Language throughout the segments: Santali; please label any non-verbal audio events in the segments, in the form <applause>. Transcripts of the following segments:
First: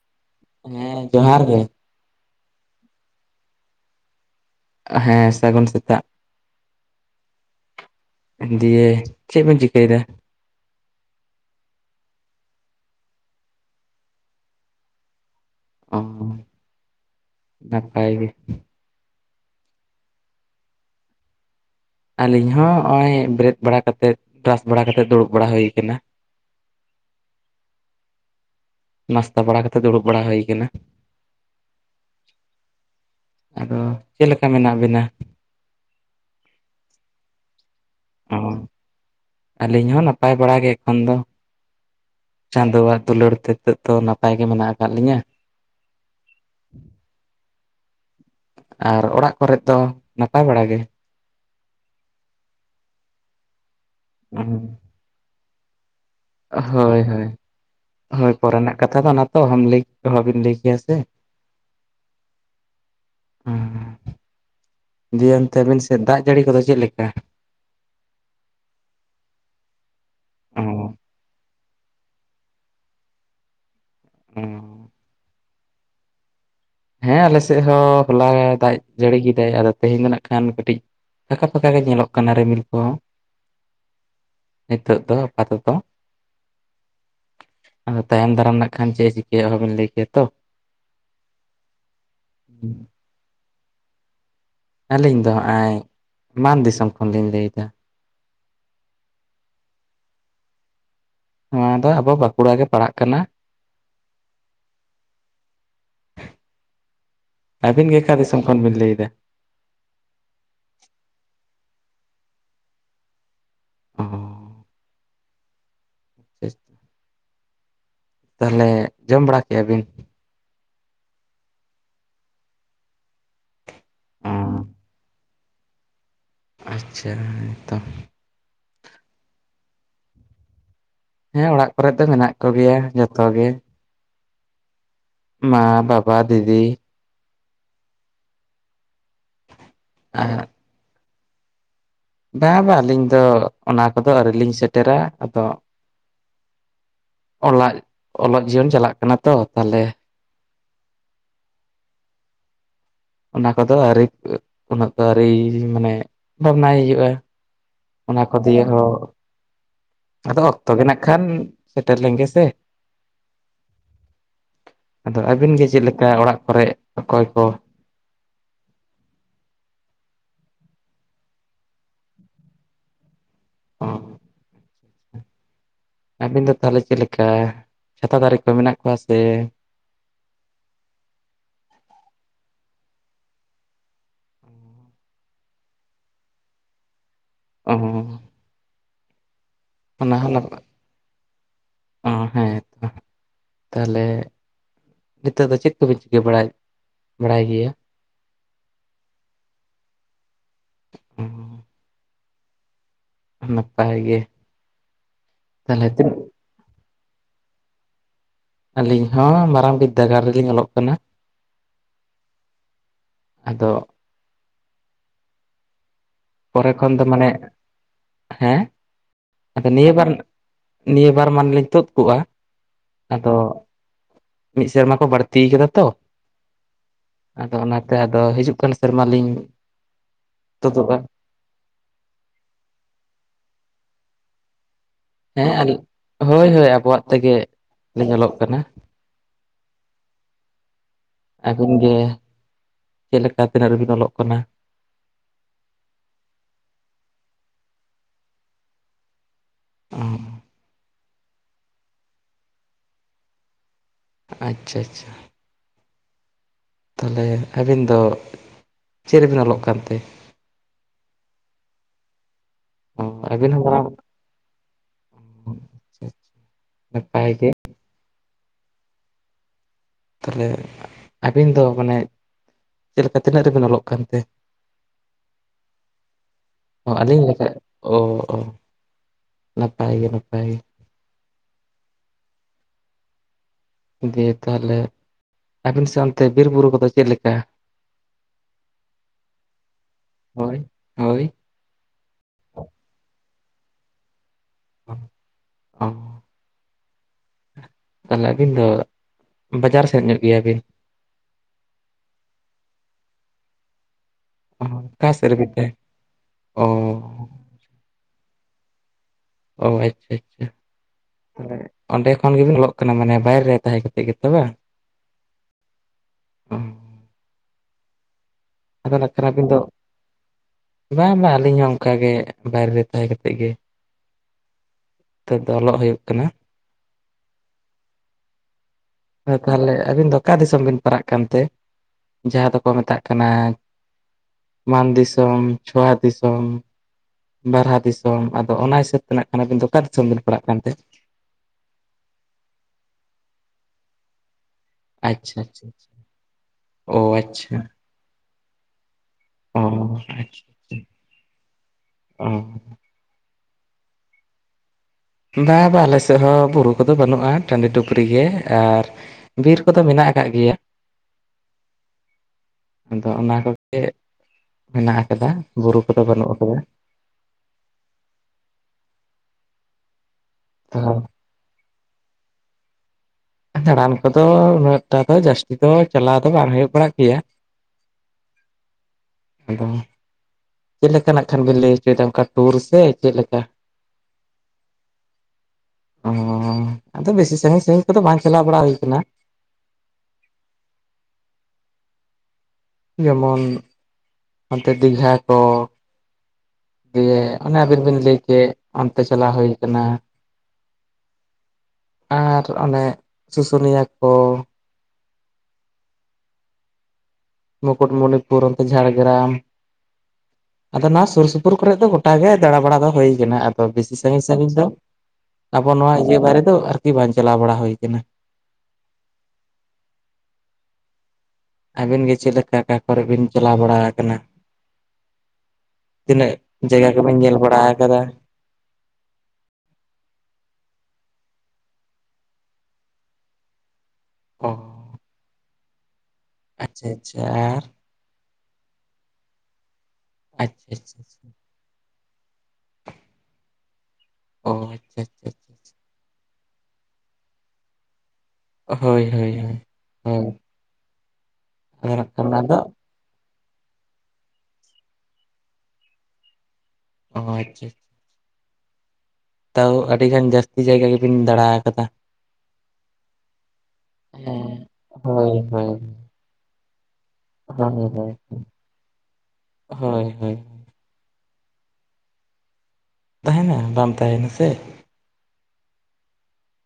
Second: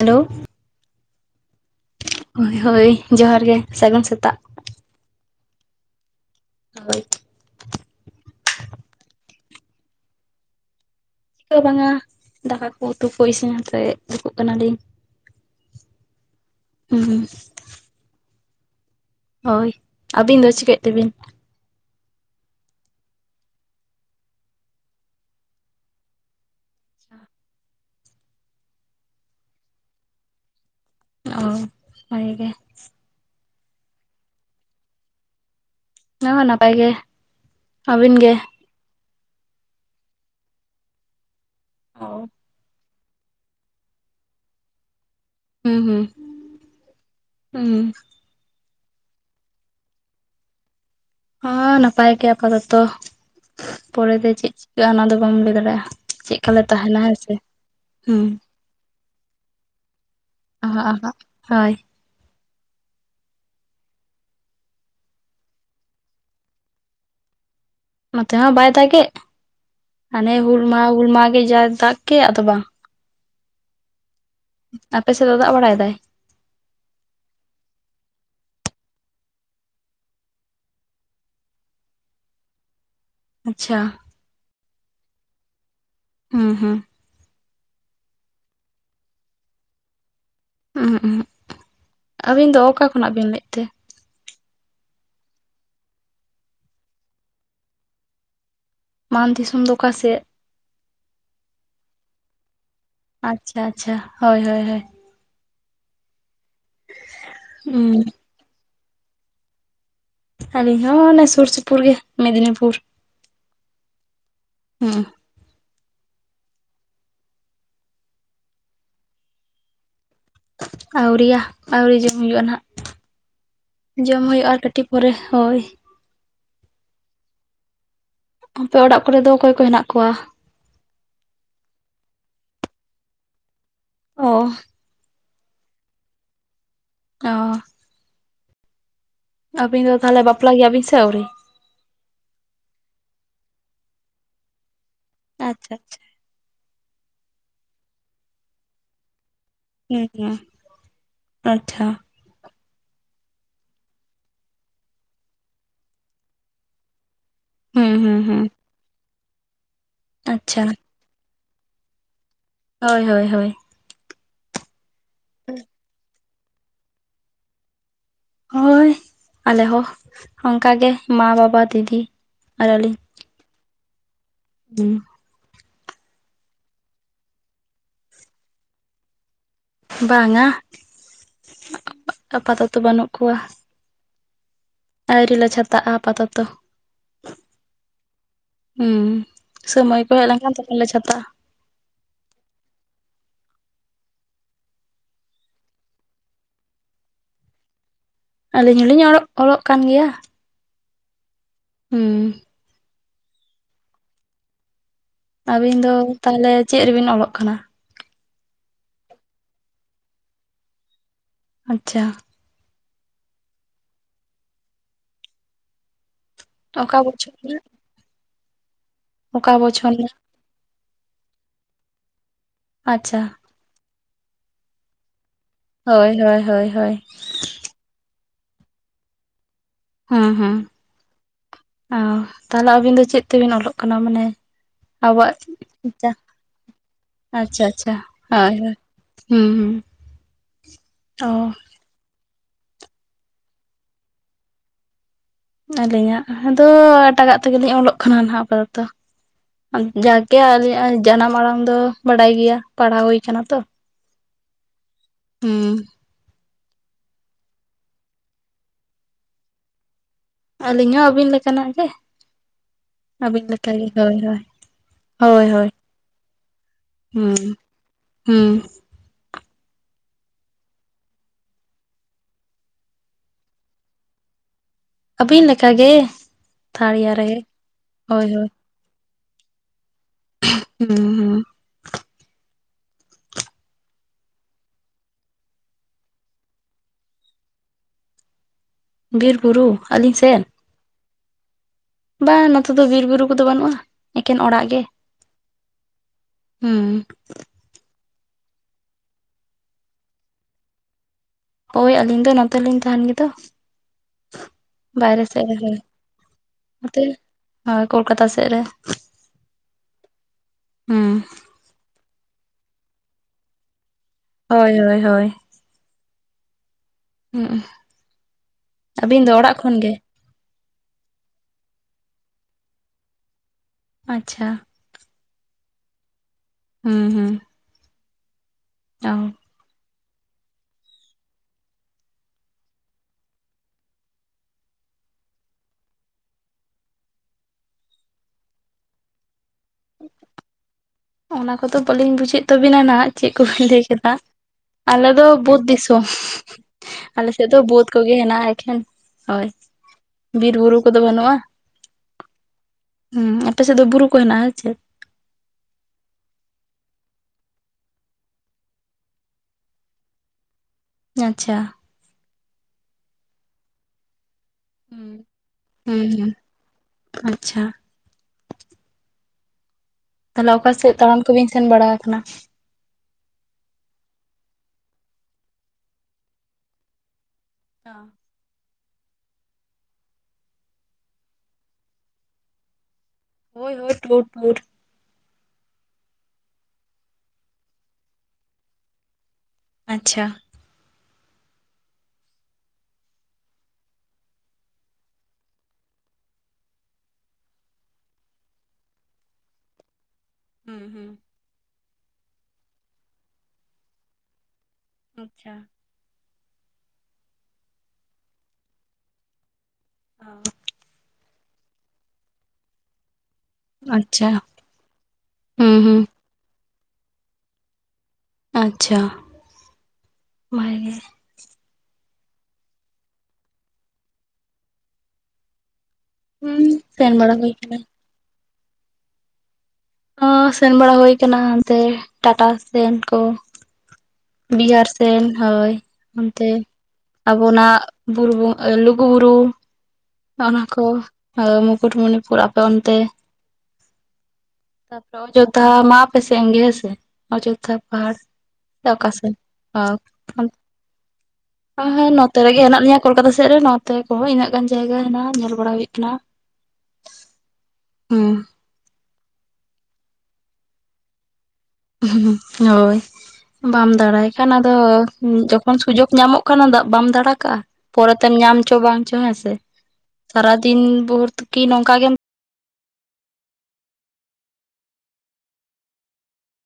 ᱦᱮᱞᱳ ᱦᱮᱸ ᱡᱚᱸᱦᱟᱨ ᱜᱮ ᱦᱳᱭ ᱦᱳᱭ ᱡᱚᱸᱦᱟᱨ ᱜᱮ ᱥᱟᱹᱜᱩᱱ ᱥᱮᱛᱟᱜ ᱦᱮᱸ ᱥᱟᱹᱜᱩᱱ ᱥᱮᱛᱟᱜ ᱦᱳᱭ ᱫᱤᱭᱮ ᱪᱮᱫ ᱵᱤᱱ ᱪᱤᱠᱟᱹᱭ ᱫᱟ? ᱪᱮᱦᱚᱸ ᱵᱟᱝᱟ ᱫᱟᱠᱟ ᱠᱚ ᱩᱛᱩ ᱠᱚ ᱤᱥᱤᱱᱟᱛᱮᱫ ᱫᱩᱠᱩᱜ ᱠᱟᱱᱟᱞᱤᱧ ᱚ ᱦᱩᱸᱻ ᱱᱟᱯᱟᱭ ᱜᱮ ᱦᱳᱭ ᱟᱹᱵᱤᱱ ᱫᱚ ᱪᱤᱠᱟᱹᱭᱮᱫ ᱛᱮᱵᱤᱱ ᱟᱹᱞᱤᱧ ᱦᱚᱸ ᱦᱚᱜᱼᱚᱭ ᱵᱮᱨᱮᱫ ᱵᱟᱲᱟᱠᱛᱮᱫ ᱵᱨᱟᱥ ᱵᱟᱲᱟ ᱠᱟᱛᱮ ᱫᱩᱲᱩᱵ ᱵᱟᱲᱟ ᱦᱩᱭ ᱠᱟᱱᱟ ᱱᱟᱥᱛᱟ ᱵᱟᱲᱟ ᱠᱟᱛᱮ ᱫᱩᱲᱩᱵ ᱵᱟᱲᱟ ᱦᱩᱭ ᱠᱟᱱᱟ᱾ ᱚ ᱵᱷᱟᱜᱮ ᱜᱮ᱾ ᱟᱫᱚ ᱪᱮᱫ ᱞᱮᱠᱟ ᱢᱮᱱᱟᱜ ᱵᱤᱱᱟ? ᱦᱮᱸ ᱱᱟᱯᱟᱭ ᱜᱮ ᱟᱹᱵᱤᱱ ᱜᱮ ᱚ ᱟᱹᱞᱤᱧ ᱦᱚᱸ ᱱᱟᱯᱟᱭ ᱵᱟᱲᱟ ᱜᱮ ᱮᱠᱷᱚᱱ ᱫᱚ᱾ ᱚ ᱪᱟᱸᱫᱚᱣᱟᱜ ᱫᱩᱞᱟᱹᱲ ᱛᱮ ᱛᱳᱜ ᱫᱚ ᱱᱟᱯᱟᱭ ᱜᱮ ᱢᱮᱱᱟᱜ ᱟᱠᱟᱫ ᱞᱤᱧᱟᱹ ᱦᱩᱸᱻ ᱦᱩᱸᱻᱦᱩᱸ ᱟᱨ ᱚᱲᱟᱜ ᱠᱚᱨᱮᱫ ᱫᱚ ᱱᱟᱯᱟᱭ ᱵᱟᱲᱟ ᱜᱮ? ᱦᱚᱸ ᱱᱟᱯᱟᱭ ᱜᱮ ᱟᱯᱟᱛᱚᱛᱚ ᱯᱚᱨᱮᱛᱮ ᱪᱮᱫ ᱪᱤᱠᱟᱹᱜᱼᱟ ᱚᱱᱟ ᱫᱚ ᱵᱟᱢ ᱞᱟᱹᱭ ᱫᱟᱲᱮᱜᱼᱟ᱾ ᱪᱮᱫ ᱠᱟᱞᱮ ᱦᱳᱭ ᱛᱟᱦᱮᱱᱟ ᱦᱮᱸ ᱦᱳᱭ ᱥᱮ ᱦᱩᱸ ᱦᱳᱭ ᱯᱚᱨᱮᱱᱟᱜ ᱠᱟᱛᱷᱟ ᱫᱚ ᱚᱱᱟ ᱛᱚ ᱚᱦᱚᱢ ᱞᱟᱹᱭ ᱚᱦᱚᱵᱤᱱ ᱞᱟᱹᱭ ᱠᱮᱭᱟ ᱟᱦᱟᱜ ᱥᱮ? ᱟᱦᱟᱜ ᱦᱳᱭ ᱦᱩᱸ ᱦᱩᱸ ᱫᱤᱭᱮ ᱚᱱᱛᱮ ᱟᱵᱤᱱ ᱥᱮᱫ ᱫᱟᱜᱽ ᱡᱟᱹᱲᱤ ᱠᱚᱫᱚ ᱪᱮᱫ ᱞᱮᱠᱟ? ᱱᱚᱛᱮ ᱦᱚᱸ ᱵᱟᱭ ᱫᱟᱜᱽ ᱮᱜ ᱦᱟᱱᱮ ᱦᱩᱞ ᱚ ᱢᱟᱦᱟ ᱦᱩᱞ ᱢᱟᱦᱟ ᱜᱮ ᱡᱟᱭ ᱫᱟᱜᱽ ᱠᱮᱜ ᱫᱚ ᱵᱟᱝ ᱚ ᱾ ᱟᱯᱮ ᱥᱮᱫ ᱫᱚ ᱫᱟᱜᱽ ᱵᱟᱲᱟᱭᱮᱫᱟᱭ? ᱦᱮᱸ ᱟᱞᱮᱥᱮᱜ ᱦᱚ ᱦᱚᱞᱟᱭ ᱫᱟᱜ ᱡᱟᱹᱲᱤ ᱠᱮᱫᱟᱭ ᱟᱫᱚ ᱛᱮᱦᱮᱧ ᱫᱚ ᱱᱟᱜ ᱠᱷᱟᱱ ᱠᱟᱹᱴᱤᱡ ᱯᱷᱟᱠᱟ-ᱯᱷᱟᱠᱟ ᱜᱮ ᱧᱮᱞᱚᱜ ᱠᱟᱱᱟ ᱨᱤᱢᱤᱞ ᱠᱚ ᱟᱪᱪᱷᱟ ᱱᱤᱛᱚᱜ ᱫᱚ ᱟᱯᱟᱛᱚᱛᱚ ᱦᱩᱸᱻ ᱦᱩᱸ ᱟᱫᱚ ᱛᱟᱭᱚᱢ ᱫᱟᱨᱟᱢ ᱱᱟᱜ ᱠᱷᱟᱱ ᱪᱮᱫ ᱮ ᱪᱤᱠᱟᱹᱭᱟ ᱚᱦᱚᱵᱮᱱ ᱞᱟᱹᱭ ᱠᱮᱭᱟ ᱛᱚ ᱩᱦᱩᱜ ᱩᱦᱩᱜ ᱟᱹᱵᱤᱱ ᱫᱚ ᱚᱠᱟ ᱠᱷᱚᱱᱟᱜ ᱵᱤᱱ ᱮᱢᱮᱜ ᱛᱮ ᱟᱹᱞᱤᱧ ᱫᱚ ᱦᱟᱜᱼᱟᱭ ᱢᱟᱱ ᱫᱤᱥᱚᱢ ᱠᱷᱚᱱᱞᱤᱧ ᱞᱟᱹᱭᱮᱫᱟ ᱢᱟᱱ ᱫᱤᱥᱚᱢ ᱫᱚ ᱚᱠᱟ ᱥᱮᱫ? ᱱᱚᱣᱟ ᱫᱚ ᱟᱵᱚ ᱵᱟᱸᱠᱩᱲᱟ ᱜᱮ ᱯᱟᱲᱟᱜ ᱠᱟᱱᱟ᱾ ᱟᱪᱪᱷᱟ-ᱟᱪᱪᱷᱟ ᱦᱳᱭᱻᱦᱳᱭᱻᱦᱳᱭ ᱟᱹᱵᱤᱱ ᱜᱮ ᱦᱩᱸ ᱚᱠᱟ ᱫᱤᱥᱚᱢ ᱠᱷᱚᱱ ᱵᱤᱱ ᱞᱟᱹᱭᱫᱟ? ᱟᱹᱞᱤᱧ ᱦᱚᱸ ᱚᱱᱮ ᱥᱩᱨ ᱥᱩᱯᱩᱨ ᱜᱮ ᱢᱮᱫᱽᱱᱤᱯᱩᱨ᱾ ᱚ <unintelligible> ᱦᱩᱸ <unintelligible> ᱛᱮᱭ ᱛᱟᱦᱞᱮ ᱡᱚᱢ ᱵᱟᱲᱟ ᱠᱮᱜᱼᱟ ᱵᱤᱱ? ᱟᱹᱣᱨᱤᱭᱟ ᱟᱹᱣᱨᱤ ᱡᱚᱢ ᱦᱩᱭᱩᱜᱼᱟ ᱱᱟᱦᱜ ᱡᱚᱢ ᱚ ᱦᱩᱭᱩᱜᱼᱟ ᱟᱨ ᱠᱟᱹᱴᱤᱡ ᱯᱚᱨᱮ᱾ ᱦᱳᱭ ᱟᱪᱪᱷᱟ ᱦᱮᱸᱛᱚ ᱟᱯᱮ ᱚᱲᱟᱜ ᱠᱚᱨᱮ ᱫᱚ ᱚᱠᱚᱭ ᱠᱚ ᱦᱮᱱᱟᱜ ᱠᱚᱣᱟ? ᱦᱮᱸ ᱚᱲᱟᱜ ᱠᱚᱨᱮ ᱫᱚ ᱢᱮᱱᱟᱜ ᱠᱚᱜᱮᱭᱟ ᱡᱷᱚᱛᱚ ᱜᱮ᱾ ᱳ ᱢᱟ-ᱵᱟᱵᱟ, ᱫᱤᱫᱤ ᱚ ᱟᱹᱵᱤᱱ ᱫᱚ ᱛᱟᱦᱞᱮ ᱟᱨ ᱵᱟᱯᱞᱟ ᱜᱮᱭᱟ ᱵᱤᱱ ᱥᱮ ᱟᱹᱣᱨᱤ? ᱵᱟ ᱵᱟ ᱟᱹᱞᱤᱧ ᱫᱚ ᱚᱱᱟ ᱠᱚᱫᱚ ᱟᱹᱣᱨᱤ ᱞᱤᱧ ᱥᱮᱴᱮᱨᱟ ᱟᱫᱚ ᱟᱪᱪᱷᱟ ᱟᱪᱪᱷᱟ ᱚᱞᱟᱜ ᱚᱞᱚᱜ ᱡᱤᱭᱚᱱ ᱪᱟᱞᱟᱜ ᱠᱟᱱᱟ ᱛᱚ ᱛᱟᱞᱦᱮ <unintelligible> ᱟᱪᱪᱷᱟ᱾ ᱚᱱᱟ ᱠᱚᱫᱚ ᱟᱹᱨᱤ ᱩᱱᱟᱹᱜ ᱫᱚ ᱟᱹᱣᱨᱤ ᱢᱟᱱᱮ ᱵᱷᱟᱵᱽᱱᱟᱭ ᱦᱩᱭᱩᱜᱼᱟ᱾ ᱦᱩᱸ ᱦᱩᱸ ᱚᱱᱟ ᱠᱚ ᱦᱩᱸ ᱫᱤᱭᱮ ᱦᱚᱸ ᱟᱫᱚ ᱟᱪᱪᱷᱟ ᱚᱠᱛᱚ ᱜᱮ ᱱᱟᱜ ᱠᱷᱟᱱ ᱥᱮᱴᱮᱨ ᱞᱮᱱ ᱜᱮᱥᱮ᱾ ᱦᱳᱭ ᱦᱳᱭ ᱦᱳᱭ᱾ ᱟᱫᱚ ᱟᱹᱵᱤᱱ ᱜᱮ ᱪᱮᱫ ᱞᱮᱠᱟ ᱚᱲᱟᱜ ᱠᱚᱨᱮ ᱚᱠᱚᱭ ᱠᱚ? ᱦᱳᱭ ᱟᱞᱮ ᱦᱚᱸ ᱚᱝᱠᱟ ᱜᱮ ᱢᱟ, ᱵᱟᱵᱟ, ᱫᱤᱫᱤ ᱟᱨ ᱟᱞᱤᱧ᱾ ᱚ ᱦᱩᱸ᱾ ᱟᱹᱵᱤᱱ ᱫᱚ ᱛᱟᱦᱞᱮ ᱪᱮᱫ ᱞᱮᱠᱟ ᱪᱷᱟᱛᱟ ᱫᱟᱨᱮ ᱠᱚ ᱢᱮᱱᱟᱜ ᱠᱚᱣᱟ ᱥᱮ? ᱵᱟᱝ-ᱟ ᱟᱯᱟ ᱛᱚᱛᱚ ᱵᱟᱹᱱᱩᱜ ᱠᱚᱣᱟ᱾ ᱟᱹᱭᱨᱤ ᱞᱮ ᱪᱷᱟᱛᱟᱜᱼᱟ ᱟᱯᱟ ᱛᱚᱛᱚ᱾ ᱚᱻ ᱦᱩᱸ ᱥᱚᱢᱚᱭ ᱠᱚ ᱦᱮᱡ ᱦᱚᱸ ᱞᱮᱱᱠᱷᱟᱱ ᱱᱟᱯᱟᱭ ᱛᱚᱠᱷᱚᱱ ᱞᱮ ᱪᱷᱟᱛᱟᱜᱼᱟ᱾ ᱚ, ᱦᱮᱛᱚ᱾ ᱛᱟᱦᱚᱞᱮ ᱱᱤᱛᱚᱜ ᱫᱚ ᱪᱮᱫ ᱠᱚᱵᱤᱱ ᱪᱤᱠᱟᱹ ᱵᱟᱲᱟ ᱵᱟᱲᱟᱭ ᱜᱮᱭᱟ? ᱟᱹᱞᱤᱧ ᱦᱚᱞᱤᱧ ᱚᱲᱚᱜ ᱚᱞᱚᱜ ᱠᱟᱱ ᱜᱮᱭᱟ᱾ ᱦᱩᱸ᱾ ᱱᱟᱯᱟᱭ ᱜᱮ᱾ ᱟᱵᱤᱱ ᱛᱟᱦᱚᱞᱮ ᱫᱚ ᱛᱤᱱᱟᱹᱜ ᱛᱟᱦᱞᱮ ᱪᱮᱫ ᱨᱮᱵᱤᱱ ᱚᱞᱚᱜ ᱠᱟᱱᱟ? ᱟᱹᱞᱤᱧ ᱦᱚᱸ ᱢᱟᱨᱟᱝ ᱵᱤᱫᱽᱫᱟᱹᱜᱟᱲ ᱨᱮᱞᱤᱧ ᱚᱞᱚᱜ ᱠᱟᱱᱟ᱾ ᱟᱪᱪᱷᱟ᱾ ᱟᱫᱚ ᱯᱚᱨᱮ ᱠᱷᱚᱱ ᱚᱠᱟ ᱫᱚ ᱢᱟᱱᱮ, ᱵᱚᱪᱷᱚᱨ ᱨᱮᱱᱟᱜ ᱦᱮᱸ ᱚᱠᱟ ᱟᱫᱚ ᱵᱚᱪᱷᱚᱨ ᱱᱤᱭᱟᱹ ᱵᱟᱨ ᱨᱮᱱᱟᱜ ᱱᱤᱭᱟᱹᱵᱟᱨ ᱢᱟᱱᱮ ᱞᱤᱧ ᱛᱩᱫ ᱠᱚᱜᱼᱟ᱾ ᱟᱪᱪᱷᱟ ᱟᱫᱚ ᱢᱤᱫ ᱥᱮᱨᱢᱟ ᱠᱚ ᱵᱟᱹᱲᱛᱤ ᱟᱠᱟᱫᱟ᱾ ᱦᱳᱭ ᱦᱳᱭ ᱦᱳᱭ ᱦᱳᱭ ᱟᱫᱚ ᱚᱱᱟᱛᱮ ᱟᱫᱚ ᱦᱤᱡᱩᱜ ᱠᱟᱱ ᱥᱮᱨᱢᱟ ᱞᱤᱧ ᱦᱮᱸ ᱦᱮᱸ ᱛᱩᱫᱩᱜᱼᱟ ᱚ ᱛᱟᱦᱞᱮ ᱟᱹᱵᱤᱱ ᱫᱚ ᱪᱮᱫ ᱛᱮᱵᱤᱱ ᱚᱞᱚᱜ ᱠᱟᱱᱟ ᱢᱟᱱᱮ ᱟᱵᱚᱣᱟᱜ ᱦᱮᱸ ᱦᱳᱭ ᱦᱳᱭ ᱟᱵᱚᱣᱟᱜ ᱛᱮᱜᱮ ᱟᱪᱪᱷᱟ ᱟᱪᱪᱷᱟ ᱞᱤᱧ ᱚᱞᱚᱜ ᱦᱳᱭ ᱠᱟᱱᱟ ᱦᱳᱭ᱾ ᱦᱮᱸ ᱦᱩᱸ ᱚ᱾ ᱡᱮ ᱪᱮᱫ ᱞᱮᱠᱟ ᱛᱤᱱᱟᱹᱜ ᱨᱮᱵᱤᱱ ᱚᱞᱚᱜ ᱠᱟᱱᱟ? ᱟᱹᱞᱤᱧᱟᱜ ᱟᱫᱚ ᱮᱴᱟᱜᱟᱜ ᱛᱮᱜᱮᱞᱤᱧ ᱚᱞᱚᱜ ᱠᱟᱱᱟ ᱱᱟᱦᱟᱜ ᱟᱯᱟ ᱛᱚᱛᱚ᱾ ᱚ ᱡᱟᱠ ᱜᱮ ᱟᱞᱤ ᱡᱟᱱᱟᱢ ᱟᱲᱟᱝ ᱫᱚ ᱵᱟᱰᱟᱭ ᱜᱮᱭᱟ ᱯᱟᱲᱦᱟᱣ ᱦᱩᱭ ᱠᱟᱱᱟ ᱛᱚ᱾ ᱟᱪᱪᱷᱟ ᱟᱪᱪᱷᱟ᱾ ᱦᱩᱸ᱾ ᱛᱟᱦᱚᱞᱮ ᱟᱹᱵᱤᱱ ᱫᱚ ᱪᱮᱫ ᱨᱮᱵᱮᱱ ᱚᱞᱚᱜ ᱠᱟᱱ ᱛᱮ? ᱟᱹᱞᱤᱧ ᱦᱚᱸ ᱟᱹᱵᱤᱱ ᱞᱮᱠᱟᱱᱟᱜ ᱜᱮ᱾ ᱚ ᱟᱹᱵᱤᱱ ᱦᱚᱸ ᱞᱮᱠᱟᱜᱮ ᱢᱟᱨᱟᱝ ᱦᱳᱭ ᱦᱳᱭ ᱦᱳᱭ ᱦᱳᱭ᱾ <inaudible> ᱜᱮ ᱦᱩᱸ ᱦᱩᱸ᱾ ᱛᱟᱦᱚᱞᱮ ᱟᱹᱵᱤᱱ ᱫᱚ ᱢᱟᱱᱮ ᱪᱮᱫ ᱞᱮᱠᱟ ᱛᱤᱱᱟᱹᱜ ᱨᱮᱵᱤᱱ ᱚᱞᱚᱜ ᱠᱟᱱᱛᱮ? ᱟᱹᱵᱤᱱ ᱞᱮᱠᱟᱜᱮ ᱚ ᱛᱷᱟᱲ ᱤᱭᱟᱨ ᱟᱞᱤᱧ ᱨᱮ ᱞᱮᱠᱷᱟᱱ ᱚ ᱦᱳᱭ ᱚ᱾ ᱦᱳᱭ ᱱᱟᱯᱟᱭ ᱜᱮ ᱱᱟᱯᱟᱭ ᱜᱮ᱾ ᱦᱩᱸ᱾ ᱦᱩᱸ ᱫᱤᱭᱮ ᱛᱟᱦᱚᱞᱮ, ᱟᱵᱤᱱ ᱥᱮᱱ ᱚᱱᱛᱮ ᱵᱤᱨ ᱵᱩᱨᱩ ᱠᱚᱫᱚ ᱪᱮᱫ ᱞᱮᱠᱟ? ᱵᱤᱨ ᱵᱩᱨᱩ ᱟᱹᱞᱤᱧ ᱥᱮᱫ ᱦᱳᱭ ᱦᱳᱭ ᱵᱟᱝ ᱱᱚᱛᱮ ᱫᱚ ᱵᱤᱨ ᱵᱩᱨᱩ ᱠᱚᱫᱚ ᱵᱟᱹᱱᱩᱜᱼᱟ᱾ ᱮᱠᱮᱱ ᱚᱲᱟᱜ ᱜᱮ ᱚ ᱦᱩᱸ ᱛᱟᱦᱚᱞᱮ ᱟᱹᱵᱤᱱ ᱫᱚ ᱵᱟᱡᱟᱨ ᱥᱮᱫ ᱧᱚᱜ ᱜᱮᱭᱟᱵᱤᱱ ᱳᱭ ᱟᱹᱞᱤᱧ ᱫᱚ ᱱᱚᱛᱮ ᱞᱤᱧ ᱛᱟᱦᱮᱱ ᱜᱮᱫᱚ ᱚ ᱚᱠᱟ ᱵᱟᱭᱨᱮ ᱥᱮᱫ ᱨᱮᱵᱤᱱ ᱨᱮ ᱜᱮ ᱛᱟᱦᱮᱸ ᱚ ᱱᱚᱛᱮ ᱦᱳᱭ ᱠᱳᱞᱠᱟᱛᱟ ᱥᱮᱫ ᱨᱮ ᱚ ᱟᱪᱪᱷᱟ ᱟᱪᱪᱷᱟ ᱦᱩᱸ ᱚᱸᱰᱮ ᱠᱷᱚᱱ ᱜᱮᱵᱤᱱ ᱚᱞᱚᱜ ᱠᱟᱱᱟ ᱢᱟᱱᱮ ᱵᱟᱭᱨᱮ ᱨᱮ ᱛᱟᱦᱮᱸ ᱠᱟᱛᱮᱫ ᱜᱮ ᱛᱚᱵᱮ ᱦᱳᱭ ᱦᱳᱭ ᱦᱳᱭ ᱚ ᱦᱩᱸ ᱟᱫᱚ ᱟᱹᱵᱤᱱ <unintelligible> ᱟᱵᱤᱱ ᱚᱲᱟᱜ ᱫᱚ ᱠᱷᱚᱱ ᱜᱮ ᱵᱟᱝ ᱵᱟᱝ ᱟᱹᱞᱤᱧ ᱦᱚᱸ ᱚᱱᱠᱟᱜ ᱜᱮ ᱵᱟᱭᱨᱮ ᱨᱮ ᱛᱟᱦᱮᱸ ᱠᱟᱛᱮᱫ ᱜᱮ᱾ ᱟᱪᱪᱷᱟ ᱱᱤᱛᱚᱜ ᱫᱚ ᱚᱞᱚᱜ ᱦᱳᱭᱳᱜ ᱠᱟᱱᱟ᱾ ᱦᱩᱸ ᱦᱩᱸ ᱚ ᱟᱫᱚ ᱛᱟᱦᱚᱞᱮ ᱟᱹᱵᱤᱱ ᱫᱚ ᱚᱠᱟ ᱫᱤᱥᱚᱢ ᱵᱤᱱ ᱯᱟᱲᱟᱜ ᱠᱟᱱᱛᱮ ᱡᱟᱦᱟᱸ ᱫᱚᱠᱚ ᱢᱮᱛᱟᱜ ᱠᱟᱱᱟ ᱢᱟᱱ ᱫᱤᱥᱚᱢ, ᱪᱷᱳᱣᱟ ᱫᱤᱥᱚᱢ, ᱵᱟᱨᱦᱟ ᱫᱤᱥᱚᱢ ᱟᱫᱚ ᱚᱱᱟ ᱦᱤᱥᱟᱹᱵ ᱱᱟᱜ ᱠᱟᱱ ᱟᱵᱤᱱ ᱫᱚ ᱚᱠᱟ ᱫᱤᱥᱚᱢ ᱵᱤᱱ ᱯᱟᱲᱟᱜ ᱠᱟᱱᱛᱮ ᱚᱱᱟ ᱠᱚᱫᱚ ᱵᱟᱹᱞᱤᱧ ᱵᱩᱡᱮᱫ ᱛᱟᱵᱤᱱᱟ ᱱᱟ ᱪᱮᱫ ᱠᱚᱵᱤᱱ ᱞᱟᱹᱭ ᱠᱟᱫᱟ᱾ ᱟᱞᱮ ᱫᱚ ᱟᱪᱪᱷᱟ ᱵᱟ. ᱫᱽ ᱟᱪᱪᱷᱟ ᱟᱪᱪᱷᱟ, ᱫᱤᱥᱚᱢ ᱚ ᱟᱞᱮᱥᱮᱫ ᱫᱚ ᱟᱪᱪᱷᱟ ᱵᱟ. ᱫᱽ ᱠᱚᱜᱮ ᱦᱮᱱᱟᱜᱼᱟ ᱮᱠᱷᱮᱱ ᱚᱭ ᱚ ᱟᱪᱪᱷᱟ ᱵᱤᱨᱵᱩᱨᱩ ᱟᱪᱪᱷᱟ, ᱠᱚᱫᱚ ᱵᱟᱹᱱᱩᱜᱼᱟ ᱚ ᱦᱩ ᱟᱯᱮ ᱥᱮᱫ ᱫᱚ ᱵᱩᱨᱩ ᱠᱚ ᱦᱮᱱᱟᱜᱼᱟ ᱦᱮᱸ ᱪᱮ ᱵᱟ ᱵᱟ ᱟᱞᱮᱥᱮᱫ ᱦᱚᱸ ᱵᱩᱨᱩ ᱠᱚᱫᱚ ᱵᱟᱹᱱᱩᱜᱼᱟ ᱴᱟᱹᱰᱤ ᱴᱩᱯᱨᱤ ᱜᱮ ᱟᱨ ᱵᱤᱨ ᱠᱚᱫᱚ ᱢᱮᱱᱟᱜ ᱟᱠᱟᱫ ᱜᱮᱭᱟ ᱟᱪᱪᱷᱟ ᱟᱫᱚ ᱚᱱᱟ ᱠᱚᱜᱮ ᱢᱮᱱᱟᱜ ᱦᱩᱸ ᱠᱟᱫᱟ ᱵᱩᱨᱩ ᱠᱚᱫᱚ ᱵᱟᱹᱱᱩᱜ ᱦᱩᱸ ᱠᱟᱫᱟ ᱟᱪᱪᱷᱟ ᱛᱟᱦᱚᱞᱮ ᱚᱠᱟ ᱛᱚ ᱥᱮᱫ ᱫᱟᱲᱟᱢ ᱠᱚᱵᱤᱱ ᱥᱮᱱ ᱵᱟᱲᱟ ᱠᱟᱱᱟ ᱫᱟᱬᱟᱱ ᱠᱚᱫᱚ ᱩᱱᱟᱹᱜᱴᱟ ᱫᱚ ᱡᱟᱹᱥᱛᱤ ᱫᱚ ᱪᱟᱞᱟᱣ ᱫᱚ ᱵᱟᱝ ᱦᱳᱭᱳᱜ ᱵᱟᱲᱟᱜ ᱜᱮᱭᱟ ᱚ ᱟᱫᱚ ᱪᱮᱫ ᱞᱮᱠᱟ ᱱᱟᱜ ᱠᱷᱟᱱ ᱵᱤᱱ ᱞᱟᱹᱭ ᱦᱚᱪᱚᱭᱫᱟ ᱚᱱᱠᱟ ᱴᱩᱨ ᱥᱮ ᱪᱮᱫ ᱞᱮᱠᱟ ᱦᱳᱭ ᱦᱳᱭ ᱴᱩᱨ ᱴᱩᱨ ᱚ ᱟᱫᱚ ᱵᱮᱥᱤ ᱥᱟᱹᱜᱤᱧ ᱥᱟᱹᱜᱤᱧ ᱠᱚᱫᱚ ᱵᱟᱝ ᱪᱟᱞᱟᱣ ᱵᱟᱲᱟ ᱦᱩᱭ ᱠᱟᱱᱟ ᱟᱪᱪᱷᱟ ᱡᱮᱢᱚᱱ ᱚᱱᱛᱮ ᱫᱤᱜᱷᱟ ᱠᱚ ᱫᱤᱭᱮ ᱚᱱᱮ ᱟᱵᱤᱱ ᱵᱤᱱ ᱞᱟᱹᱭ ᱠᱮᱫ ᱚᱱᱛᱮ ᱪᱟᱞᱟᱣ ᱦᱳᱭ ᱠᱟᱱᱟ ᱦᱩᱸ ᱦᱩᱸ ᱟᱨ ᱚᱱᱮ ᱥᱩᱥᱩᱱᱤᱭᱟ. ᱠᱚ ᱟᱪᱪᱷᱟ ᱢᱩᱠᱩᱴᱢᱩᱱᱤᱯᱩᱨ ᱚᱱᱛᱮ ᱡᱷᱟᱲᱜᱨᱟᱢ ᱟᱫᱚ ᱱᱚᱣᱟ ᱥᱩᱨ ᱥᱩ ᱯᱩᱨ ᱠᱚᱨᱮᱫ ᱫᱚ ᱜᱚᱴᱟᱜᱮ ᱫᱟᱲᱟ ᱵᱟᱲᱟ ᱫᱚ ᱦᱳᱭ ᱠᱟᱱᱟ ᱟᱨ ᱚ ᱵᱮᱥᱤ ᱥᱟᱹᱜᱤᱧ ᱟᱪᱪᱷᱟ ᱥᱟᱹᱜᱤᱧ ᱫᱚ ᱟᱵᱚ ᱦᱩᱸ ᱱᱚᱣᱟ ᱦᱩᱸ ᱤᱭᱟᱹ ᱵᱟᱨᱮ ᱫᱚ ᱟᱨᱠᱤ ᱵᱟᱝ ᱪᱟᱞᱟᱣ ᱵᱟᱲᱟ ᱦᱩᱭ ᱠᱟᱱᱟ ᱟᱪᱪᱷᱟ ᱵᱷᱟᱜᱮ ᱟᱹᱵᱤᱱ ᱜᱮ ᱪᱮᱫ ᱞᱮᱠᱟ ᱚᱠᱟ ᱠᱚᱨᱮᱫ ᱵᱤᱱ ᱪᱟᱞᱟᱣ ᱵᱟᱲᱟ ᱠᱟᱱᱟ ᱛᱤᱱᱟᱹᱜ ᱦᱩᱸ ᱡᱟᱭᱜᱟ ᱠᱚ ᱥᱮᱱ ᱵᱮᱱ ᱧᱮᱞ ᱦᱩᱭ ᱵᱟᱲᱟ ᱠᱟᱱᱟ ᱠᱟᱫᱟ ᱚ ᱥᱮᱱ ᱵᱟᱲᱟ ᱦᱳᱭ ᱠᱟᱱᱟ ᱚᱱᱛᱮ ᱴᱟᱴᱟ ᱥᱮᱱ ᱠᱚ ᱚ ᱵᱤᱦᱟᱨ ᱥᱮᱱ ᱦᱳᱭ ᱚᱱᱛᱮ ᱟᱪᱪᱷᱟ ᱟᱪᱪᱷᱟ ᱟᱨ ᱟᱵᱚᱱᱟᱜ ᱵᱩᱨᱩ ᱵᱩ ᱮ ᱞᱩᱜᱩᱵᱩᱨᱩ ᱚᱱᱦᱟ ᱟᱪᱪᱷᱟ ᱠᱚ ᱟᱪᱪᱷᱟ ᱦᱮ ᱢᱩᱠᱩᱴᱢᱩᱱᱤᱯᱩᱨ ᱟᱯᱮ ᱚᱱᱛᱮ ᱚ ᱛᱟ ᱟᱪᱪᱷᱟ ᱛᱯᱚᱨᱮ ᱟᱪᱪᱷᱟ ᱚᱡᱳᱫᱷᱟ ᱟᱪᱪᱷᱟ ᱢᱟᱯᱮ ᱥᱮ ᱜᱮ ᱥᱮ ᱚᱡᱳᱫᱷᱟ ᱯᱟᱦᱟᱲ ᱦᱳᱭ ᱚᱠᱟ ᱦᱳᱭ ᱥᱮᱱ ᱦᱳᱭ ᱚᱜ ᱦᱳᱭ ᱚᱱ ᱚ ᱟᱫᱚ ᱦᱮ ᱱᱟᱜ ᱠᱷᱟᱱ ᱱᱚᱛᱮ ᱚᱱᱟ ᱫᱚ ᱨᱮᱜᱮ ᱦᱮᱱᱟᱜ ᱞᱤᱧᱟ ᱠᱳᱞᱠᱟᱛᱟ ᱥᱮᱫ ᱨᱮ ᱱᱚᱛᱮ ᱠᱚᱦᱚᱸ ᱤᱱᱟᱹᱜ ᱜᱟᱱ ᱡᱟᱭᱜᱟ ᱦᱮᱱᱟᱜᱼᱟ ᱧᱮᱞ ᱵᱟᱲᱟ ᱦᱩᱭᱩᱠ ᱠᱟᱱᱟ᱾ ᱚ ᱟᱪᱪᱷᱟ᱾ ᱦᱩᱸ᱾ ᱛᱟᱣ ᱟᱹᱰᱤ ᱜᱟᱱ ᱡᱟᱹᱥᱛᱤ ᱡᱟᱭᱜᱟ ᱜᱮᱵᱤᱱ ᱫᱟᱬᱟ ᱠᱟᱫᱟ᱾ ᱦᱩᱸᱦᱩᱸ ᱦᱳᱭ ᱵᱟᱢ ᱫᱟᱲᱟᱭ ᱠᱷᱟᱱ ᱦᱮᱸ ᱟᱫᱚ ᱦᱳᱭ ᱦᱳᱭ ᱡᱚᱠᱷᱚᱱ ᱥᱩᱡᱳᱜ ᱧᱟᱢᱚᱜ ᱠᱟᱱᱟ ᱫᱟᱜ ᱵᱟᱢ ᱫᱟᱲᱟ ᱠᱟᱜᱼᱟ ᱦᱳᱭ ᱦᱳᱭ ᱯᱚᱨᱮ ᱛᱮᱢ ᱧᱟᱢ ᱪᱚ ᱵᱟᱝ ᱪᱚ ᱦᱮᱸᱥ ᱦᱳᱭ ᱦᱳᱭ ᱥᱟᱨᱟ ᱫᱤᱱ ᱵᱷᱳᱨᱛᱚᱠᱤ ᱱᱚᱝᱠᱟ ᱜᱮᱢ ᱛᱟᱦᱮᱱᱟ ᱵᱟᱢ ᱛᱟᱦᱮᱱᱟ ᱥᱮ᱾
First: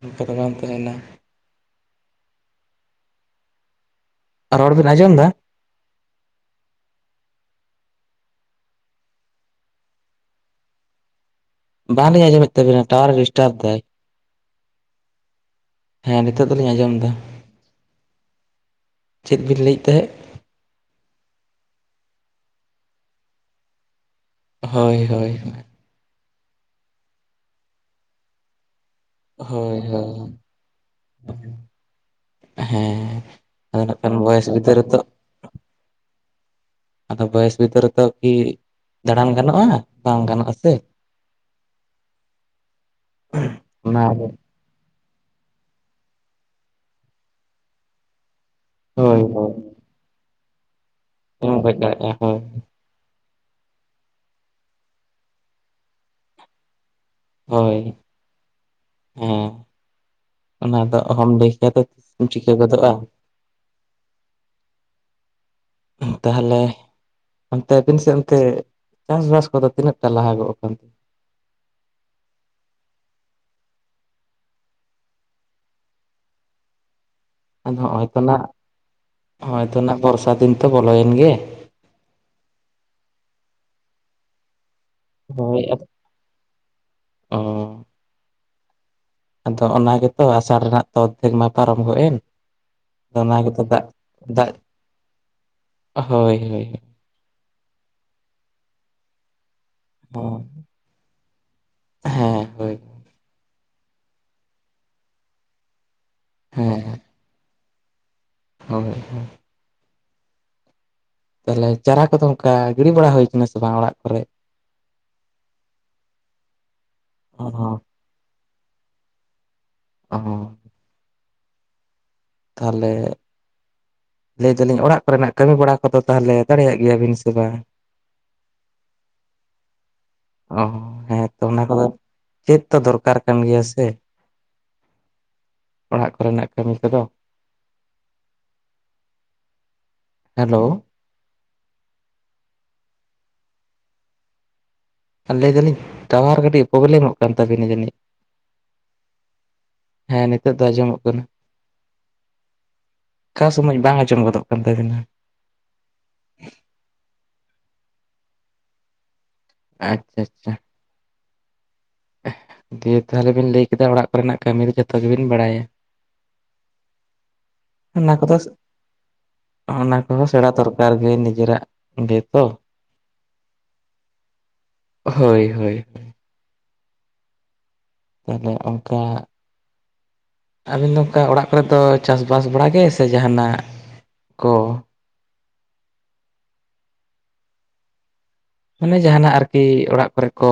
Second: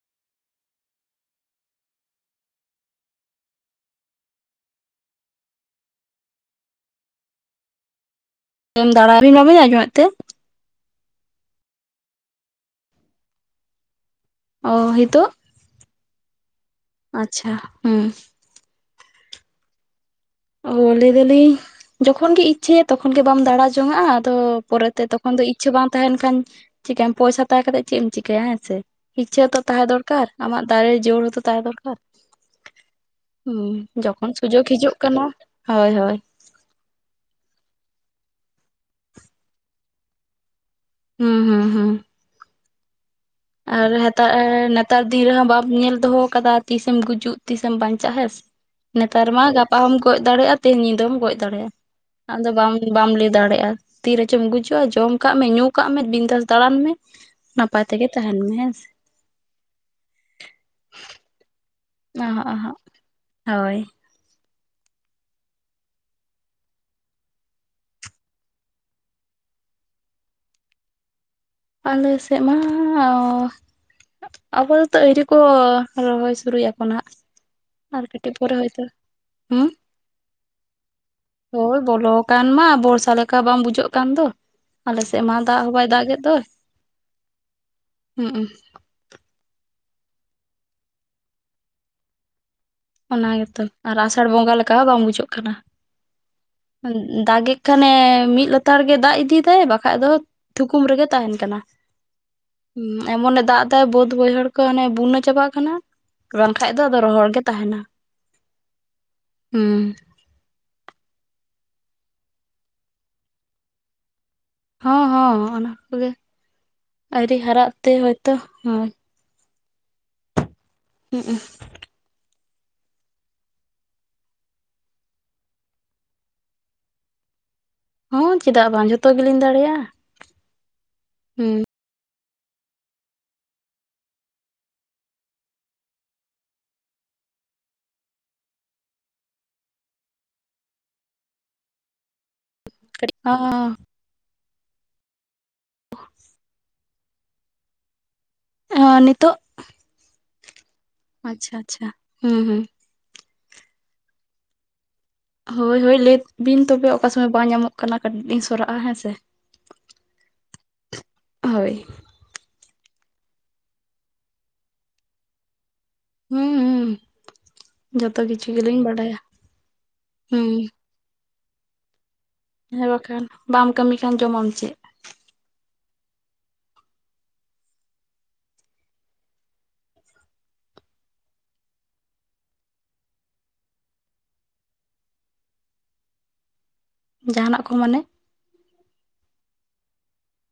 ᱤᱱᱠᱟᱹ ᱫᱚ ᱵᱟᱢᱛᱟᱦᱮᱱᱟ᱾ ᱟ ᱨᱚᱲ ᱵᱤᱱ ᱟᱸᱡᱚᱢ ᱫᱟ? ᱮᱢ ᱫᱟᱲᱟ ᱟᱹᱵᱤᱱ ᱵᱟᱹᱵᱤᱱ ᱟᱸᱡᱚᱢᱮᱫ ᱛᱮ? ᱵᱟᱞᱤᱧ ᱟᱸᱡᱚᱢᱮᱫ ᱛᱟᱵᱤᱱᱟ ᱴᱟᱭᱟᱨ ᱮᱚ ᱰᱤᱥᱴᱟᱵ ᱫᱟᱭ᱾ ᱚ ᱦᱤᱛᱳᱜ? ᱦᱮᱸ ᱱᱤᱛᱚᱜ ᱫᱚᱞᱤᱧ ᱟᱸᱡᱚᱢᱫᱟ᱾ ᱟᱪᱪᱷᱟ ᱦᱩᱸ᱾ ᱪᱮᱫ ᱵᱤᱱ ᱞᱟᱹᱭᱮᱫ ᱛᱟᱦᱮᱸᱫ? ᱚ ᱞᱟᱹᱭ ᱫᱟᱞᱤᱧ ᱡᱚᱠᱷᱚᱱ ᱜᱮ ᱤᱪᱪᱷᱟᱹᱭᱟ ᱛᱚᱠᱷᱚᱱ ᱜᱮ ᱵᱟᱢ ᱫᱟᱲᱟ ᱡᱚᱝᱼᱟ ᱟ᱾ ᱛᱚ ᱦᱳᱭ ᱯᱚᱨᱮᱛᱮ ᱦᱳᱭ ᱛᱚᱠᱷᱚᱱ ᱫᱚ ᱤᱪᱷᱟᱹ ᱵᱟᱝ ᱛᱟᱦᱮᱱ ᱠᱷᱟᱱ ᱪᱤᱠᱟᱹᱭᱟᱢ ᱯᱚᱭᱥᱟ ᱛᱟᱦᱮᱸ ᱠᱟᱛᱮ ᱪᱮᱫ ᱮᱢ ᱪᱤᱠᱟᱭᱭᱟ ᱦᱮᱸ ᱥᱮ᱾ ᱤᱪᱷᱟᱹ ᱦᱚᱸ ᱛᱚ ᱦᱳᱭ ᱛᱟᱦᱮᱸ ᱦᱳᱭ ᱫᱚᱨᱠᱟᱨ ᱟᱢᱟᱜ ᱫᱟᱲᱮ ᱡᱳᱨ ᱦᱚᱸᱛᱚ ᱛᱟᱦᱮᱸ ᱫᱚᱨᱠᱟᱨ᱾ ᱦᱮᱸ ᱟᱫᱚ ᱱᱟᱜ ᱦᱩᱸ ᱠᱷᱟᱱ ᱡᱚᱠᱷᱚᱱ ᱵᱚᱭᱮᱥ ᱥᱩᱡᱳᱜᱽ ᱵᱤᱫᱟᱹᱞ ᱦᱤᱡᱩᱜ ᱨᱮᱛᱚ ᱠᱟᱱᱟ ᱦᱳᱭ ᱦᱳᱭ ᱟᱫᱚ ᱵᱚᱭᱮᱥ ᱵᱤᱫᱟᱹᱞ ᱨᱮᱫᱚ ᱠᱤ ᱫᱟᱲᱟᱱ ᱜᱟᱱᱚᱜᱼᱟ? ᱵᱟᱝ ᱜᱟᱱᱚᱜᱼᱟ ᱥᱮ᱾ ᱦᱩᱸ ᱦᱩᱸ ᱦᱩᱸ᱾ ᱟᱨ ᱚᱱᱟ ᱦᱟᱛᱟᱜ ᱱᱚᱜ ᱛᱟᱨ ᱫᱤᱱ ᱨᱮᱦᱚᱸ ᱵᱟᱢ ᱧᱮᱞ ᱫᱚᱦᱚ ᱟᱠᱟᱫᱟ ᱛᱤᱥᱮᱢ ᱜᱩᱡᱩᱜ ᱛᱤᱥᱮᱢ ᱵᱟᱸᱧᱪᱟᱜ ᱦᱮᱸᱥᱮ ᱦᱳᱭ ᱱᱮᱛᱟᱨ ᱢᱟ ᱦᱳᱭ ᱜᱟᱯ ᱯᱟᱢ ᱜᱚᱡ ᱫᱟᱲᱮᱭᱟᱜᱼᱟ ᱛᱮᱦᱮᱧ ᱧᱤᱫᱟᱹᱢ ᱜᱚᱡ ᱫᱟᱲᱮᱭᱟᱜᱼᱟ, ᱟᱫᱚ ᱵᱟᱢ ᱵᱟᱢ ᱞᱟᱹᱭ ᱫᱟᱲᱮᱭᱟᱜᱼᱟ ᱛᱤ ᱨᱮᱪᱚᱢ ᱜᱩᱡᱩᱜᱼᱟ ᱡᱚᱢ ᱠᱟᱜ ᱢᱮ ᱧᱩ ᱠᱟᱜ ᱢᱮ ᱵᱤᱱᱫᱟᱥ ᱫᱟᱲᱟᱱ ᱢᱮ᱾ ᱱᱟᱯᱟᱭ ᱦᱳᱭ ᱛᱮᱜᱮ ᱛᱟᱦᱮᱱ ᱢᱮ ᱦᱮᱸ ᱥᱮ ᱦᱮᱸ ᱚᱱᱟ ᱫᱚ ᱚᱦᱚᱢ ᱞᱟᱸᱭ ᱠᱮᱭᱟ ᱛᱚ᱾ ᱛᱤᱥᱮᱢ ᱚᱦᱚᱸᱜ ᱪᱤᱠᱟᱹ ᱚᱦᱚᱸᱜ ᱜᱚᱫᱚᱜᱼᱟ ᱦᱳᱭ᱾ ᱚᱦᱩᱸ ᱛᱟᱦᱚᱞᱮ ᱚᱱᱛᱮ ᱟᱵᱤᱱ ᱥᱮᱫ ᱚᱱᱛᱮ ᱪᱟᱥᱵᱟᱥ ᱠᱚᱫᱚ ᱛᱤᱱᱟᱹᱜ ᱴᱟ ᱞᱟᱦᱟᱜᱚᱜ ᱠᱟᱱ? ᱟᱞᱮ ᱥᱮᱫ ᱢᱟᱻ ᱟᱯᱟᱛᱚ ᱟᱭᱨᱤ ᱠᱚ ᱨᱚᱦᱚᱭ ᱥᱩᱨᱩᱭᱟᱚ ᱠᱚ ᱱᱟᱜ᱾ ᱟᱫᱚ ᱦᱚᱸᱜᱼᱚᱭ ᱛᱚ ᱱᱟᱜ ᱦᱚᱸᱜᱼᱚᱭ ᱦᱩᱸ ᱛᱚ ᱵᱚᱨᱥᱟ ᱫᱤᱱ ᱛᱚ ᱵᱚᱞᱚᱭᱮᱱ ᱜᱮ? ᱦᱳᱭ ᱵᱚᱞᱚ ᱟᱠᱟᱱ ᱢᱟ ᱵᱚᱨᱥᱟ ᱞᱮᱠᱟ ᱵᱟᱝ ᱵᱩᱡᱷᱟᱹᱜ ᱠᱟᱱ ᱫᱚ᱾ ᱟᱞᱮᱥᱮᱫ ᱢᱟ ᱫᱟᱜ ᱦᱚᱸ ᱵᱟᱭ ᱫᱟᱜ ᱮᱫ ᱫᱚᱭ᱾ ᱚᱻ᱾ ᱦᱩᱸᱼᱩ᱾ ᱟᱫᱚ ᱚᱱᱟ ᱜᱮᱛᱚ ᱟᱥᱟᱲ ᱨᱮᱱᱟᱜ ᱛᱚᱛᱫᱤᱱ ᱢᱟ ᱯᱟᱨᱚᱢ ᱜᱚᱫ ᱮᱱ᱾ ᱚᱱᱟ ᱜᱮᱛᱚ ᱟᱨ ᱟᱥᱟᱲ ᱫᱟᱜ ᱵᱚᱸᱜᱟ ᱞᱮᱠᱟ ᱦᱚᱸ ᱵᱟᱝ ᱵᱩᱡᱷᱟᱹᱜ ᱠᱟᱱᱟ, ᱦᱳᱭ ᱦᱳᱭ ᱦᱮᱸ ᱫᱟᱜᱮᱜ ᱠᱷᱟᱱᱮ ᱢᱤᱫ ᱞᱮᱛᱟᱲ ᱜᱮ ᱫᱟᱜ ᱤᱫᱤᱭᱮᱫᱟᱭ ᱵᱟᱠᱷᱟᱡ ᱫᱚ ᱛᱷᱩᱠᱩᱢ ᱨᱮᱜᱮ ᱛᱟᱦᱮᱱ ᱠᱟᱱᱟ᱾ ᱦᱮᱸ ᱦᱳᱭ ᱦᱩᱸ ᱮᱢᱚᱱᱮ ᱫᱟᱜ ᱫᱟᱭ ᱵᱟᱹᱫ ᱵᱟᱹᱭᱦᱟᱹᱲ ᱠᱚ ᱦᱟᱱᱮ ᱵᱩᱱᱟᱹ ᱪᱟᱵᱟᱜ ᱠᱟᱱᱟ᱾ ᱵᱟᱝᱠᱷᱟᱡ ᱫᱚ ᱦᱮᱸ ᱟᱫᱚ ᱨᱚᱦᱚᱲ ᱜᱮ ᱛᱟᱦᱮᱱᱟ᱾ ᱦᱳᱭ ᱦᱳᱭ᱾ ᱦᱩᱸ᱾ ᱛᱟᱦᱚᱞᱮ ᱪᱟᱨᱟ ᱠᱚᱫᱚ ᱚᱱᱠᱟ ᱜᱤᱲᱤ ᱵᱟᱲᱟ ᱦᱩᱭ ᱠᱟᱱᱟ ᱥᱮ ᱵᱟᱝ ᱚᱲᱟᱜ ᱠᱚᱨᱮ? ᱦᱚᱸ ᱦᱚᱸ ᱚᱱᱟ ᱠᱚᱜᱮ, ᱟᱹᱣᱨᱤ ᱚ ᱦᱟᱨᱟᱜ ᱛᱮ ᱦᱳᱭᱼᱛᱚ ᱦᱳᱭ᱾ ᱚ ᱦᱚᱸ᱾ ᱦᱩᱸᱼᱩ᱾ ᱛᱟᱦᱞᱮ ᱞᱟᱹᱭ ᱫᱟᱞᱤᱧ ᱚᱲᱟᱜ ᱠᱚᱨᱮᱱᱟᱜ ᱠᱟᱹᱢᱤ ᱵᱟᱲᱟ ᱠᱚᱫᱚ ᱛᱟᱦᱞᱮ ᱫᱟᱲᱮᱭᱟᱜ ᱜᱮᱭᱟᱵᱤᱱ ᱥᱮ ᱵᱟᱝ ᱦᱚᱸ ᱪᱮᱫᱟᱜ ᱵᱟᱝ ᱡᱷᱚᱛᱚ ᱜᱮᱞᱤᱧ ᱫᱟᱲᱮᱭᱟᱜᱼᱟ ᱚ ᱦᱮᱸᱛᱚ ᱚᱱᱟ ᱦᱩᱸ ᱠᱚᱫᱚ ᱪᱮᱫ ᱛᱚ ᱫᱚᱨᱠᱟᱨ ᱠᱟᱱ ᱜᱮᱭᱟ ᱥᱮ ᱚᱲᱟᱜ ᱠᱚᱨᱮᱱᱟᱜ ᱠᱟᱹᱢᱤ ᱠᱚᱫᱚ ᱦᱮᱞᱳ <unintelligible> ᱟᱨ ᱞᱟᱹᱭ ᱫᱟᱞᱤᱧ ᱛᱟᱣᱟᱨ ᱠᱟᱹᱴᱤᱡ ᱯᱨᱚᱵᱞᱮᱢᱚᱜ ᱠᱟᱱ ᱛᱟᱵᱤᱱᱟ ᱡᱟᱹᱱᱤᱡ ᱚ ᱱᱤᱛᱚᱜ ᱦᱮᱸ ᱱᱤᱛᱳ ᱫᱚ ᱟᱸᱡᱚᱢᱚᱜ ᱠᱟᱱᱟ ᱟᱪᱷᱟ ᱟᱪᱷᱟ ᱦᱩᱸ ᱦᱩᱸ ᱚᱠᱟ ᱥᱚᱢᱚᱭ ᱵᱟᱝ ᱟᱡᱚᱢ ᱜᱚᱫᱚᱜ ᱠᱟᱱ ᱛᱟᱹᱵᱤᱱᱟ ᱦᱳᱭ ᱦᱳᱭ ᱞᱟᱹᱭ ᱵᱤᱱ ᱛᱚᱵᱮ ᱚᱠᱟ ᱥᱚᱢᱚᱭ ᱵᱟᱝ ᱧᱟᱢᱚᱜ ᱠᱟᱱᱟ ᱠᱟᱹᱴᱤᱡ ᱞᱤᱝ ᱥᱚᱨᱟᱜᱼᱟ ᱦᱮᱸ ᱥᱮ ᱟᱪᱪᱷᱟ ᱟᱪᱪᱷᱟ ᱦᱳᱭ ᱫᱤᱭᱮ ᱛᱟᱦᱞᱮ ᱵᱤᱱ ᱞᱟᱹᱭ ᱠᱮᱫᱟ ᱚᱲᱟᱜ ᱠᱚᱨᱮᱱᱟᱜ ᱠᱟᱹᱢᱤ ᱫᱚ ᱡᱚᱛᱚ ᱜᱤ ᱵᱤᱱ ᱵᱟᱲᱟᱭᱟ ᱦᱩᱸ ᱦᱩᱸ ᱚᱱᱟ ᱡᱚᱛᱚ ᱠᱚᱫᱚ ᱠᱤᱪᱷᱩ ᱜᱮᱞᱤᱧ ᱵᱟᱰᱟᱭᱟ ᱚᱱᱟ ᱦᱩᱸ ᱠᱚᱦᱚᱸᱥᱮᱬᱟ ᱫᱚᱨᱠᱟᱨ ᱮᱠᱟᱞ ᱜᱮ ᱱᱤᱡᱮᱨᱟᱜ ᱜᱮ ᱛᱚ ᱦᱮᱸ ᱵᱟᱠᱷᱟᱱ ᱵᱟᱢ ᱠᱟᱹᱢᱤ ᱠᱷᱟᱱ ᱡᱚᱢᱟᱢ ᱪᱮᱫ ᱦᱳᱭ ᱦᱳᱭ ᱛᱟᱦᱞᱮ ᱠᱝᱠᱟ ᱟᱵᱤᱱ ᱫᱚ ᱚᱝᱠᱟ ᱚᱲᱟᱜ ᱠᱚᱨᱮᱫ ᱫᱚ ᱪᱟᱥᱵᱟᱥ ᱵᱟᱲᱟ ᱜᱮ ᱥᱮ ᱡᱟᱦᱟᱱᱟᱜ ᱠᱚ ᱡᱟᱦᱟᱱᱟᱜ ᱠᱚ ᱢᱟᱱᱮ ᱢᱟᱱᱮ ᱡᱟᱦᱟ ᱱᱟᱜ ᱟᱨᱠᱤ ᱚᱲᱟᱜ ᱠᱚᱨᱮ ᱠᱚ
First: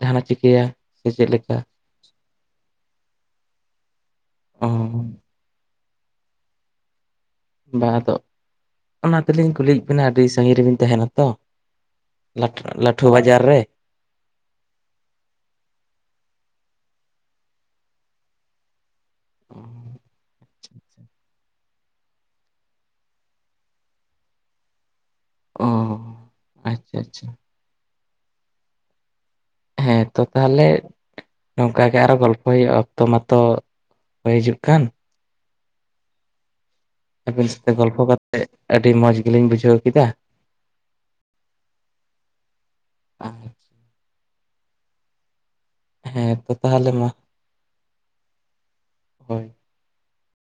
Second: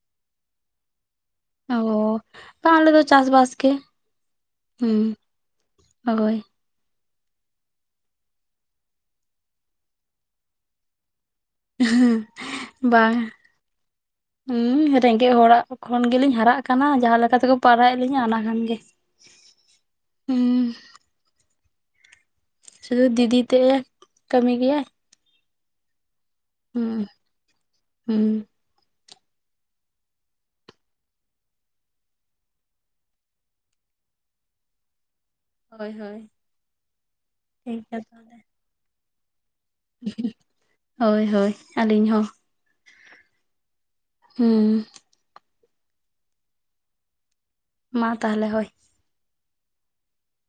ᱡᱟᱦᱟ ᱪᱤᱠᱟᱹᱭᱟ ᱥᱮ ᱪᱮᱫ ᱞᱮᱠᱟ ᱚ ᱵᱟ ᱟᱞᱮ ᱫᱚ ᱪᱟᱥ ᱵᱟᱥ ᱜᱮ ᱚ ᱦᱩᱸ ᱦᱳᱭ ᱵᱟ ᱟᱫᱚ ᱚᱱᱟ ᱛᱮᱞᱤᱧ ᱠᱩᱞᱤᱭᱤ ᱵᱤᱱᱟ ᱟᱹᱰᱤ ᱥᱟᱺᱜᱤᱧ ᱨᱮᱵᱤᱱ ᱛᱟᱦᱮᱱᱟ ᱛᱚ ᱞᱟᱹᱴᱷᱩ ᱵᱟᱝ ᱵᱟᱡᱟᱨ ᱨᱮ ᱦᱩᱸ ᱨᱮᱸᱜᱮᱡ ᱦᱚᱲᱟᱜ ᱠᱷᱚᱱ ᱜᱮᱞᱤᱧ ᱦᱟᱨᱟᱜ ᱠᱟᱱᱟ ᱡᱟᱦᱟᱸ ᱞᱮᱠᱟ ᱛᱮᱠᱚ ᱯᱟᱨᱟᱮᱜ ᱞᱤᱧᱟ ᱚᱱᱟ ᱠᱷᱟᱱ ᱜᱮ ᱦᱩᱸ <inaudible> ᱥᱩᱫᱩ ᱫᱤᱫᱤ ᱛᱮᱜ ᱮ ᱠᱟᱹᱢᱤ ᱜᱮᱭᱟᱭ ᱚ ᱟᱪᱪᱷᱟ ᱦᱩᱸ- ᱟᱪᱪᱷᱟ ᱦᱩᱸ ᱦᱮᱸ ᱛᱚ ᱛᱟᱦᱞᱮ ᱱᱚᱝᱠᱟᱜᱮ ᱟᱨᱚ ᱜᱚᱞᱯᱚᱭ ᱦᱩᱭᱩᱟ ᱚᱠᱛᱚ ᱢᱟᱛᱚ ᱦᱳᱭ ᱦᱤᱡᱩᱜ ᱠᱟᱱ ᱦᱳᱭ ᱦᱳᱭ ᱟᱹᱵᱤᱱ ᱥᱟᱛᱮ ᱴᱷᱤᱠ ᱜᱮᱭᱟ ᱜᱚᱞᱯᱷᱚ ᱛᱟᱦᱚᱞᱮ ᱠᱟᱛᱮᱫ ᱟᱹᱰᱤ ᱢᱚᱡᱽ ᱜᱮᱞᱤᱧ ᱵᱩᱡᱷᱟᱹᱣ ᱠᱮᱫᱟ ᱦᱳᱭ ᱦᱳᱭ ᱟᱹᱞᱤᱧ ᱦᱚᱸ <unintelligible> ᱦᱩᱸ ᱦᱮᱸ ᱛᱚ ᱛᱟᱦᱟᱞᱮ ᱢᱟ ᱢᱟ ᱛᱟᱦᱞᱮ ᱦᱳᱭ ᱦᱳᱭ